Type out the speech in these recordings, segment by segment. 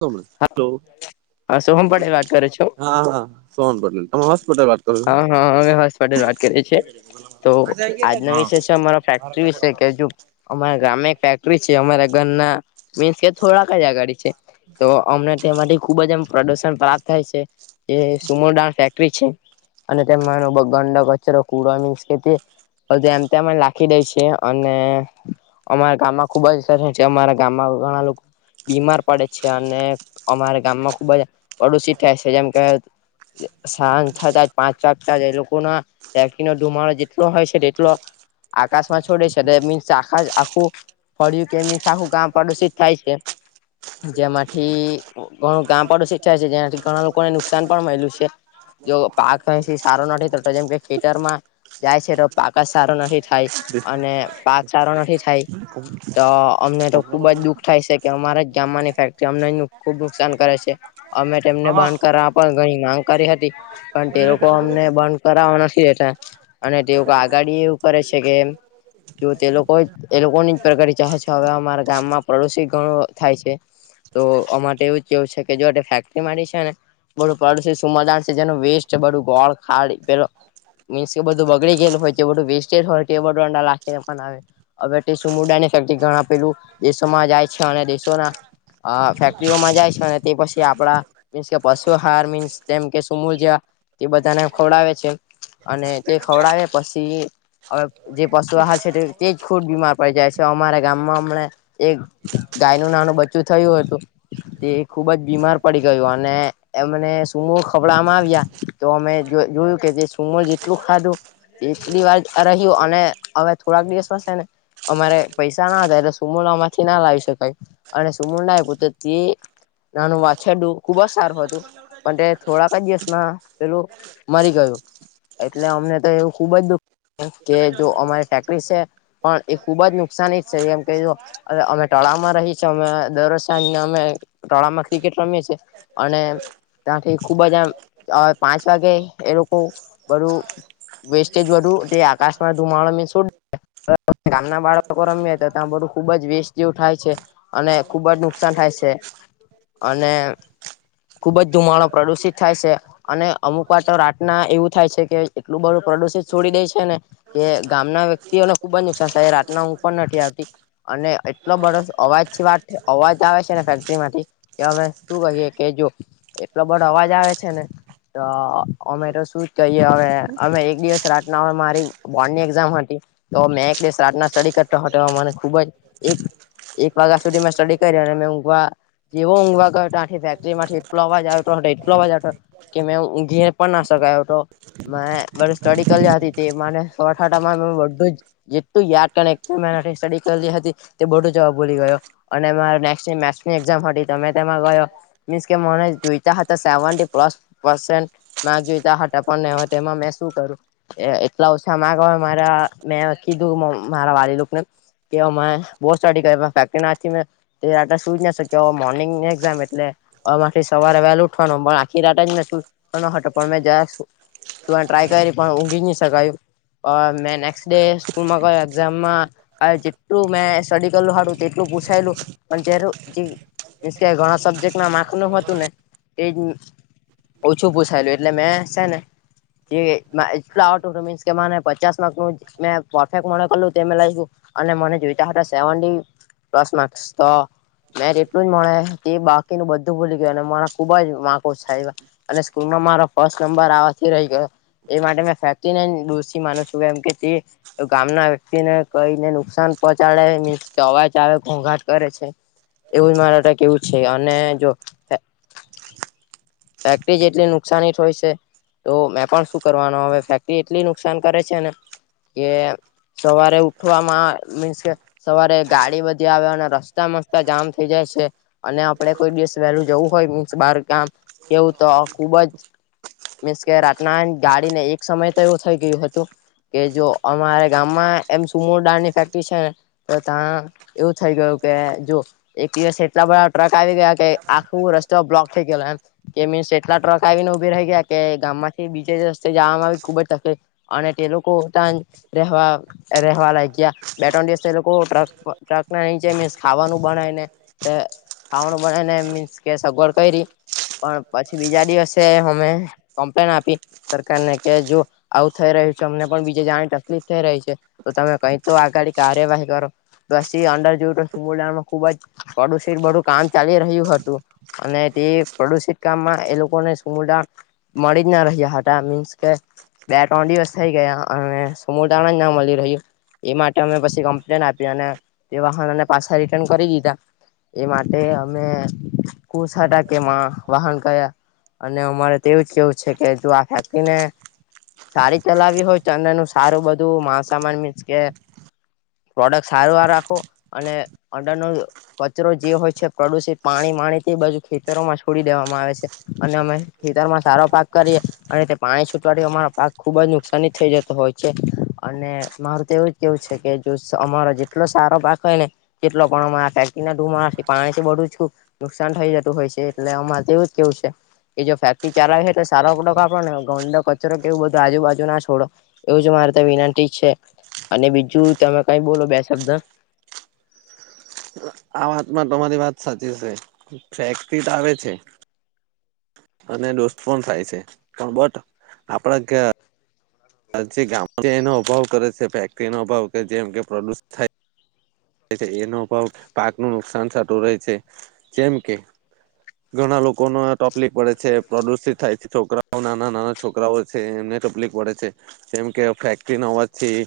Hello, હા સોહમ પટેલ વાત કરો છો હા, હા સોહન, [unintelligible] છો? હા, હા અમે હોસપટેલ, વાત કરીએ છીએ. તો આજનો વિષય છે, અમારો ફેક્ટરી વિશે કેજો અમારા ગામે ફેક્ટરી છે, અમારા ઘરના મીન્સ કે થોડાક જ અગાડી છે, તો અમને તેરી ખુબજ એમ પ્રદુષણ પ્રાપ્ત થાય છે, જે સુમર ડાળ ફેક્ટરી છે. અને તેમાનો ગંદો કચરો કુડાની સ્થિતિ. હ જેમ તેમ નાખી દે છે, અને અમારા ગામમાં ખુબ જ જે, અમારા ગામમા ઘણા, લોકો. બીમાર પડે છે, અને અમારા ગામમાં ખુબજ પડોશી થાય છે, જેમ કે સાંજ થાતા. પાંચ સાથ, સાથ એ લોકોના ફેક્ટરી નો ધુમાડો એટલો હોય છે, એટલો આકાશમાં છોડે છે તે મીન્સ આખા જ આખું ફળ્યું કે મીન્સ આખું ગામ પ્રદુષિત થાય છે જેમાંથી ઘણું ગામ પડો શચાય છે જેનાથી ઘણા લોકોને નુકસાન પણ મયલુ છે જો [inaudible] પાક અહીંથી સારો નથી થતો જેમ કે ખેતર માં જાય છે તો પાક જ સારો નથી થાય અને પાક સારો નથી થાય તો અમને તો ખુબ જ દુઃખ થાય છે કે અમારા જ ગામમાંની ફેક્ટરી અમને ખુબ નુકસાન કરે છે અમે તેમને બંધ કરવા પણ ઘણી માંગ કરી હતી પણ તે લોકો અમને બંધ કરાવાના અને તેઓ આગાડી એવું કરે છે કે જો તે લોકો એ લોકોની જ પ્રકાર ચાહ છે હવે અમારા ગામમાં પડોશી ઘણું થાય છે. તો આ માટે એવું જ કેવું છે કે જો ફેક્ટરી માંરી છે ને પાડોશ સુમદાણ છે જેનું વેસ્ટ છે બધું ગોળ ખાડી પેલો મીન્સ કે બધું બગડી ગયેલ હોય છે બધું વેસ્ટેજ હોયં તે બધું અંદર રાખીને બનાવે હવે તે સમુદાય ને [unintelligible] પેલું દેશોમાં જાય છે અને દેશોના અ ફેક્ટરીઓમાં જાય છે અને તે પછી આપડા મીન્સ કે પશુ હાર મીન્સ જેમ કે સુમૂલ જેવા તે બધાને ખવડાવે છે અને તે ખવડાવે પશી હવે જે પશુ આહાર છે તેજ ખુટ બીમાર પડી જાય છે અમારા ગામમાં હમને એક ગાયનું નાનું બચ્ચું થયું હતુ તે ખુબ જ બીમાર પડી ગયુ અને એમને સુુંમુ ખવડાવવામાં આવ્યા તો અમે જોયું કે જે સુંમુ જેટલું ખાધું એટલી વાર રહ્યો અને હવે થોડાક દિવસમાં શે ને અમારે પૈસા ના હતા એટલે સુમુના અમારાથી ના લાવી શકાય અને સુમૂણ ના આયપુ તેથી નાનું વાછરડું ખુબ જ સારું હતું પણ તે થોડાક જ દિવસમાં પેલું મરી ગયું એટલે અમને તો એવું ખુબ જ દુખ કે જો અમારી ફટેક્ટરી છે પણ એ ખુબ જ નુકસાની છે કેમકે જો હવે અમે તળાવમાં રહી છે અમે દર વષ અમે ટળામાં ક્રિકેટ રમીએ અને ત્યાંથી ખુબ જ આમ અ પાંચ વાગે એ લોકો બધું વેસ્ટેજ વધુ એ આકાશમાં ધુમાડા છો ગામના બાળકો રમ્યે તો ત્યાં બધું ખુબ જ વેસ્ટ જેવું થાય છે અને ખુબ જ નુકસાન થાય છે અને ખુબ જ ધુમાડો પ્રદુષિત થાય છે અને અમુક વાર તો રાતના એવું થાય છે કે એટલું બધું પ્રદુષિત છોડી દેય છે ને કે ગામના વ્યક્તિઓને ખૂબ જછ રાતના ઊંઘ પણ નથી આવતી અને એટલો બધો અવાજ વાત અવ અવાજ આવે છે ને ફેક્ટરી માંથી કે અમે શું કહીએ કે જો એટલો બધો અવાજ આવે છે ને તો અમે તો શું જ કહીએ હવે અમે એક દિવસ રાતના હોય મારી બોર્ડ ની એક્ઝામ હતી તો મેં એક દિવસ રાતના સ્ટડી કરતા હતો મને ખુબ જ એક એક વાગ્યા સુધી મેં સ્ટડી કરી અને મે ઊંઘવા જેવો ઊઘવા ગયો હતો આ ફેક્ટરી માંથી એટલો અવાજ આવ્યો હતો એટલો અવાજ આવ કે મે ઉંઘીને પણ ના શકાય હતો મે બર સ્ટડી કરલી હતી તે મને સો અઠ બધું જેટલું યાદ કરી એટલું મેં સ્ટડી કરલી હતી તે બધુ જ ભૂલી ગયો અને મારે નેક્સ્ટ મેથસની એક્ઝામ હતી તો તેમા મીન્સ કે મને જોઈતા હતા સેવનટી પ્લસ પેરેન્ટ્સ માર જોતા હતા પણ નહી હોય તેમાં મે શું કરું એટલા ઓછા માર્ક હોય મારા મે કીધું મારા વાલીલોકને કે અમે બો સ્ટડી કર ફક ના સુું જ ના શક્યો મોર્નિંગ એઝામ એટલે આમાંથી સવારે વહેલુ ઉંઠવાનું આખી રાતે જ ન હતો પણ મે જયા તુવાનું ટ્રાય કયરી પણ ઊંઘી ની શકાયું અ મે નેક્સ્ટ ડે સ્કૂલમાં એઝામમાં જેટલુ મે સ્ટડી કરેલું હતું તેટલું પૂછાયેલું પણ ત્યારુ મીન્સ કે ઘણા સબ્જેક્ટ ના માખનું હતું ને તેજ ઓછું પૂછાયેલું એટલે મેં છે ને જે એટલું આવડતું હતું મીન્સ કે મને પચાસ માર્ક નું મે પરફેક્ટ મોડે કરલું તે મન લાયગું અને મને જોઈતા હતા સેવની પ્લસ માકસ તો મે એટલું જ મળે કે બાકીનું બધું ભૂલી ગયું અને મારા ખુબ જ માર્ક ઓછા આવ્યા અને સ્કૂલમાં મારો ફર્સ્ટ નંબર આવાથી રહી ગયો એ માટે મેં ફેકીને દોશી માનું છું કેમ કે તે ગામના વ્યક્તિને કઈને નુકસાન પહોચાડે નિસ અવાજ આવે ઘોંઘાટ કરે છે એવું મારે કેવુ છે અને જો એ ફેક્ટરી જેટલી નુકસાની જ હોય છે તો મે પણ શું કરવાનું હવે ફેક્ટરી એટલી નુકસાન કરે છે ને કેએ સવારે ઉઠવામાં મીન્સ કે સવારે ગાડી બધી આવે અને રસ્તા મસ્ત જામ થઇ જાય છે અને આપડે કોઈ દિવસ વહેલું જવું હોય મીન્સ બાર કામ કેવું તો ખુબ જ મીન્સ કે રાતના ગાડીને એક સમય તો એવું થઈ ગયું હતું કે જો અમારે ગામમાં એપ સુમોર ડાળની ફેક્ટરી છે ને, તો ત્યા એવું થઈ ગયું કે જો એક દિવસ એટલા લા ટ્રક આવી ગયા કે આખું રસ્તો બ્લોક થઈ ગયેલો એમ કે મીન્સ એટલા ટ્રક આવીને ઉભી રહી ગયા કે, ગામ માંથી બીજે રસ્તે જવામાં આવી ખુબ જ તકલીફ અનેતે તે લોકો તાંજ રહેવા રહેવા લાગ્યા બેત્રણ દિવસ એ લોકો ટ્રક પ ટ્રકના ઇચ જે મીન્સ ખાવાનું બનાયને રે ખાવાનું બનાયને મીન્સ કે સગવડ કઇરી પણ પછી બીજા દિવસે અમે કમ્પ્લેન આપી સરકારને કે જો આવું થઈ રહ્યું તમને પણ બીજે જાવાણી તકલીફ થઈ રહી છે, તો તમે કઈ તો આગળ કાર્યવાહી કરો પછ જોયુતુ મોલ્લામા ખુબ જ પ્રદુષિત બધુ કામ ચાલી રહ્યું હતું, અને તે પ્રદુષિત કામમાં એ લોકોને સુમડા મળી જ ના રહ્યા હતા, મીન્સ કે બે ત્રણ દિવસ થઈ ગયા અને સમૂતા જ ના મળી રહ્યું એ માટે અમે પછી કમ્પ્લેન આપી અને તે વાહનો ને પાછા રિટર્ન કરી દીધા એ માટે અમે કોસાડા કેમાં વાહન કયા અને અ મારે તો એવું જ કેવું છે કે તુ આ હેપ્પીને સારી ચલાવી હોય ચંદ્ર નું સારું બધું માસામાન મીન્સ કે પ્રોડક્ટ સારવાર રાખો અને અડરનો કચરો જે હોય છે પ્રદુષિત પાણી માણી તે બાજુ ખેતરોમાં છો છોડી દેવામાં આવે છે, અને અમે ખેતરમાં સારો પાક કરીએ અને તે પાણી છૂટવાથી અમારા પાક ખૂબ જ નુકસાની થઈ જતો હોય છે, અને મારું તો એવું જ કેવું છે કે જો સ અમારો જેટલો સારો પાક હોયને જેટલો પણ મા ફેક્ટરી ના ધુમાડા થી પાણીથી બધુંછુ નુકસાન થઈ જતું હોય છે એટલે અમાર તો એવુજ કેવું છે કે જો ફેક્ટરી ચાલહે તો સારો પ્રોડક્ટ આપડો ને ગોંદો કચરો કે એવું બધું આજુબાજુ ના છોડો એવું જ મારે ત વિનંતી જ છે અને બીજું તમે કઈ બોલો બે શબ્દ આ વાતમાં તમારી વાત સાચી શે ફકરીટ તો આવે શે અને દોસ્ત પણ થાય છે પણ બટ આપડાકા અજે ગામ જે એનો અભાવ કરે છે ફેક્ટરીનો અભાવ કે જેમ કે પ્રદુષિત થાય છે એનો અભાવ પાકનું નુકસાન સાટું રહે છે જેમ કે ઘણા લોકો નો ટોપલીક પડે છે પ્રદુષિત થાય છે છોકરાઓ નાના નાના છોકરાઓ છે ને તકલીફ પડે છે જેમ કે ફેક્ટરી હોવાથી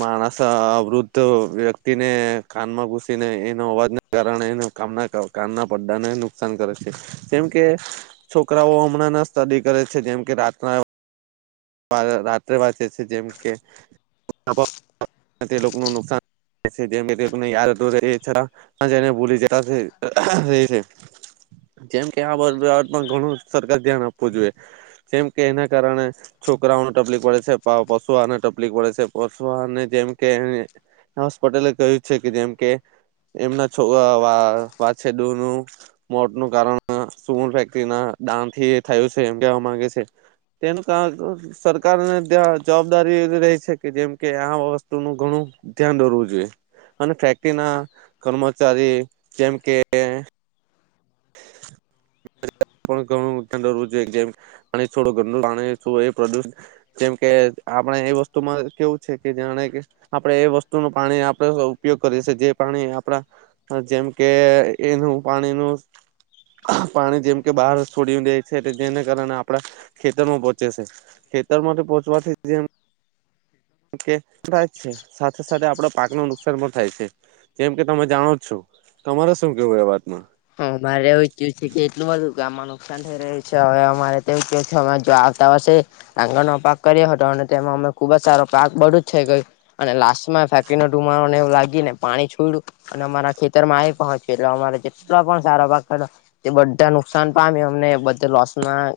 માણસ વૃદ્ધ વ તીને કાનમાં ઘૂસીને એનો અવાજને કારણે એ કના કાનના પડ્ડાને નુકસાન કરે છે, જેમ કે છોકરાઓ હમણાં ના સ્ટડી કરે છે જેમ કે રાતના રાત્રે વાંચે છે જેમ કે [unintelligible] તે લોકો ન નુકસાન જેમ કે યાર તોને [unintelligible] જેમકે આ [unintelligible] ઘણું સરકાર ધ્યાન આપવું જોઈએ જેમ કે એના કારણે છોકરાઓને તકલીફ પડે છે પશુ આને તકલીફ પડે છે પશુ આને જેમકે હર્ષ પટેલે કહ્યું છે કે જેમ કે એમના છો વાઅ વાછડુ નું મોત નું કારણ સુમૂલ ફેક્ટરી ના દાન થી થયું છે, એમ કેવા માંગે છે, તેનું ક સરકારને જવાબદારી રહી છે, કે જેમ કે આ ન ઘણું ધ્યાન દોરવુ, જોઈએ અને ફેક્ટરીના કર્મચારી, જેમ કે બ પણ ઘણુંરવું જોઈએ, કેમ પાણી છોડો, ઘ પાણી જેમ કે આપણે એ વસ્તુમાં કેવું છે, કે જાણે આપડણે એ વસ્તુ ન પાણી આપણે ઉપયોગ કરીએીએ જે પાણી. આપડા જેમ, કે એનું પાણી નુ પાણી જેમ કે બહાર છોડી દાય છે, જેને કારણે આપડા ખેતરમાં પહોંચે છે, ખેતરમાં માટે પહોંચવાથી, જેમ મ કે થાય છે, સાથે, સાથે આપડો પાક ન નુકસાન પણ થાય છે, જેમ કે તમે જાણો છો. તમારે શું કેવું એ વાત હ મારેું એવુ છે, કે એટલું બધું ગામનુ થઈ રહ્યું છે, હવે અમારે આવતા આંગણ નો પાક કર્યો હતો અને તમ ખુબ જ સારો પાક બડું જ છેઈ ગયું, અને લાસ્ટ માં ફેંકીને ડુમા ને એું લાગી, ને પાણી છોય્યું અને અમારા ખેતરમા આવી પહોંચ્યું, એટલે અમારે જેટલો પણ સારા પાક તે બધ નુકસાન પામ્યું અમને બધું લોસમાં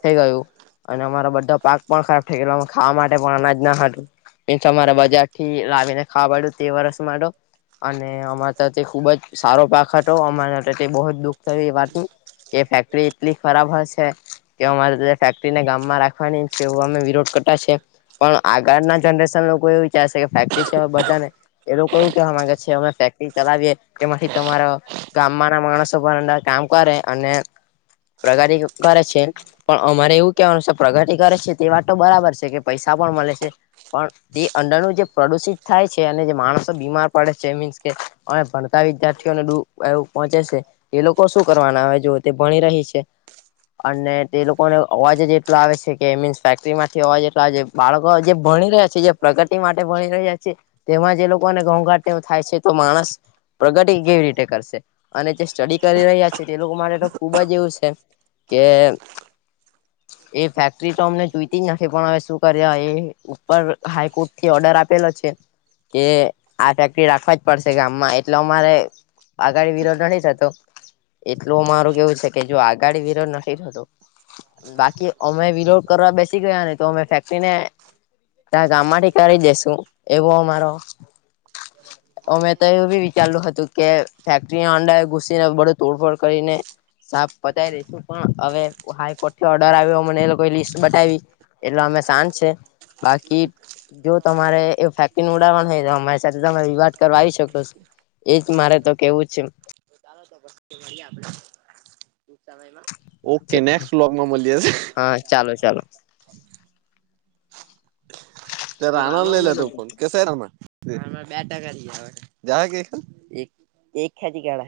થઈ, ગયું. અને અમારો બધો પાક પણ ખરાબ થઈ, ગ એલો ખાવા માટે પણ અનાજ ના હ એ તમારા બજાર થી, લાવીને ખાવાડ્યું તે વરષ મારો- અને અમારા તો તે ખુબજ સારો, પાક હતો અમારા બહુ જ દુઃખ થયું, એ વાતની. એ ફેક્ટરી એટલી ખરાબ હોય છે, કે અમારે ફેક્ટરીને ગામમા રાખવાની, એવુ અમે વિરોધ કર પણ આગળ ના જરેશન લોકો, એ વિચ ફક બધાને, એ ક કે અમે ફેક્ટરી ચલાવીએ, એમાંથી તમારો ગામમા ના માણસો પણ અંદર કામ કરે, અને પ્રગતિ કરે છે, પણ અમારે એવું કેવાનું છે પ્રગતિ કરે છે, તે વાત તો બરાબર છે, કે પૈસા મળે છે, પણ તે અંરનું જે પ્રદુષિત થાય છે, અને જે માણસો બીમાર પડે છેી અને ભણતા વિદ્યાર્થીઓને એવું પહોંચે છે, એ લોકો શું કરવાના આવે જો તે ભણી રહી છે, અને તે લોકોને અવાજ એટલા આવે છે, કે મીન્સ ફેક્ટરી માંથી અવા જેટલા બાળકો જે ભણી રહ્યા છે, જે પ્રગતિ માટે ભણી રહ્યા છે. તેમાં જે લોકોને ઘઉંઘાટ થાય છે, તો માણસ પ્રગતિ કેવી રીતે કરશે. અને જે સ્ટડી કરી રહ્યા છે, તે લોકો માટે તો ખુબ જ એવું છે કે એ ફેક્ટરી, તો અમને જોઈતી જ નથી, પણ હવે શું કર્યા એ ઉપર હાઈકોર્ટ થી ઓર્ડર આ ફેક્ટરી રાખવા જ પડશે ગામમા એટલે અમારે આગા વિરોધ ન થતો, એટલું મારું કેવું છે, કે જો આગાડી વિરોધ નથીતો બાકી અમે વિલો કરવા બેસી ગયા નહ, તો અમે ફેક્ટરીને ત ગામમાંથી, કરી દસુ એવો અમારો અમે તો એવું બી લુ હતુ, કે ફેક્ટરીના અંડે ઘુસીને, બડું તોડફોડ કરીને સાપ પતાવીી દઈશુ, પણ હવે હાઈકોર્ટ થી ઓર્ડર આવ્યો મને એઈ લિસ્ટ બતાવી, એટલે અમે. સાન છે, બાકી જો તમારે એ ઉડાવાઈ અમારી સાથે, તમે વિવાદ કરવા આવી શકો છો, એજ મારે તો કેવું છે. ચાલો તો મળએ, આપડે. ઓકે છે નેક્, વ્લોગમાં મળી જશે હા [inaudible] ત આણંદ લઈ, લે તું ફન કેસાઈ રામાં બે ટકા, લ એક ખાચ ગળ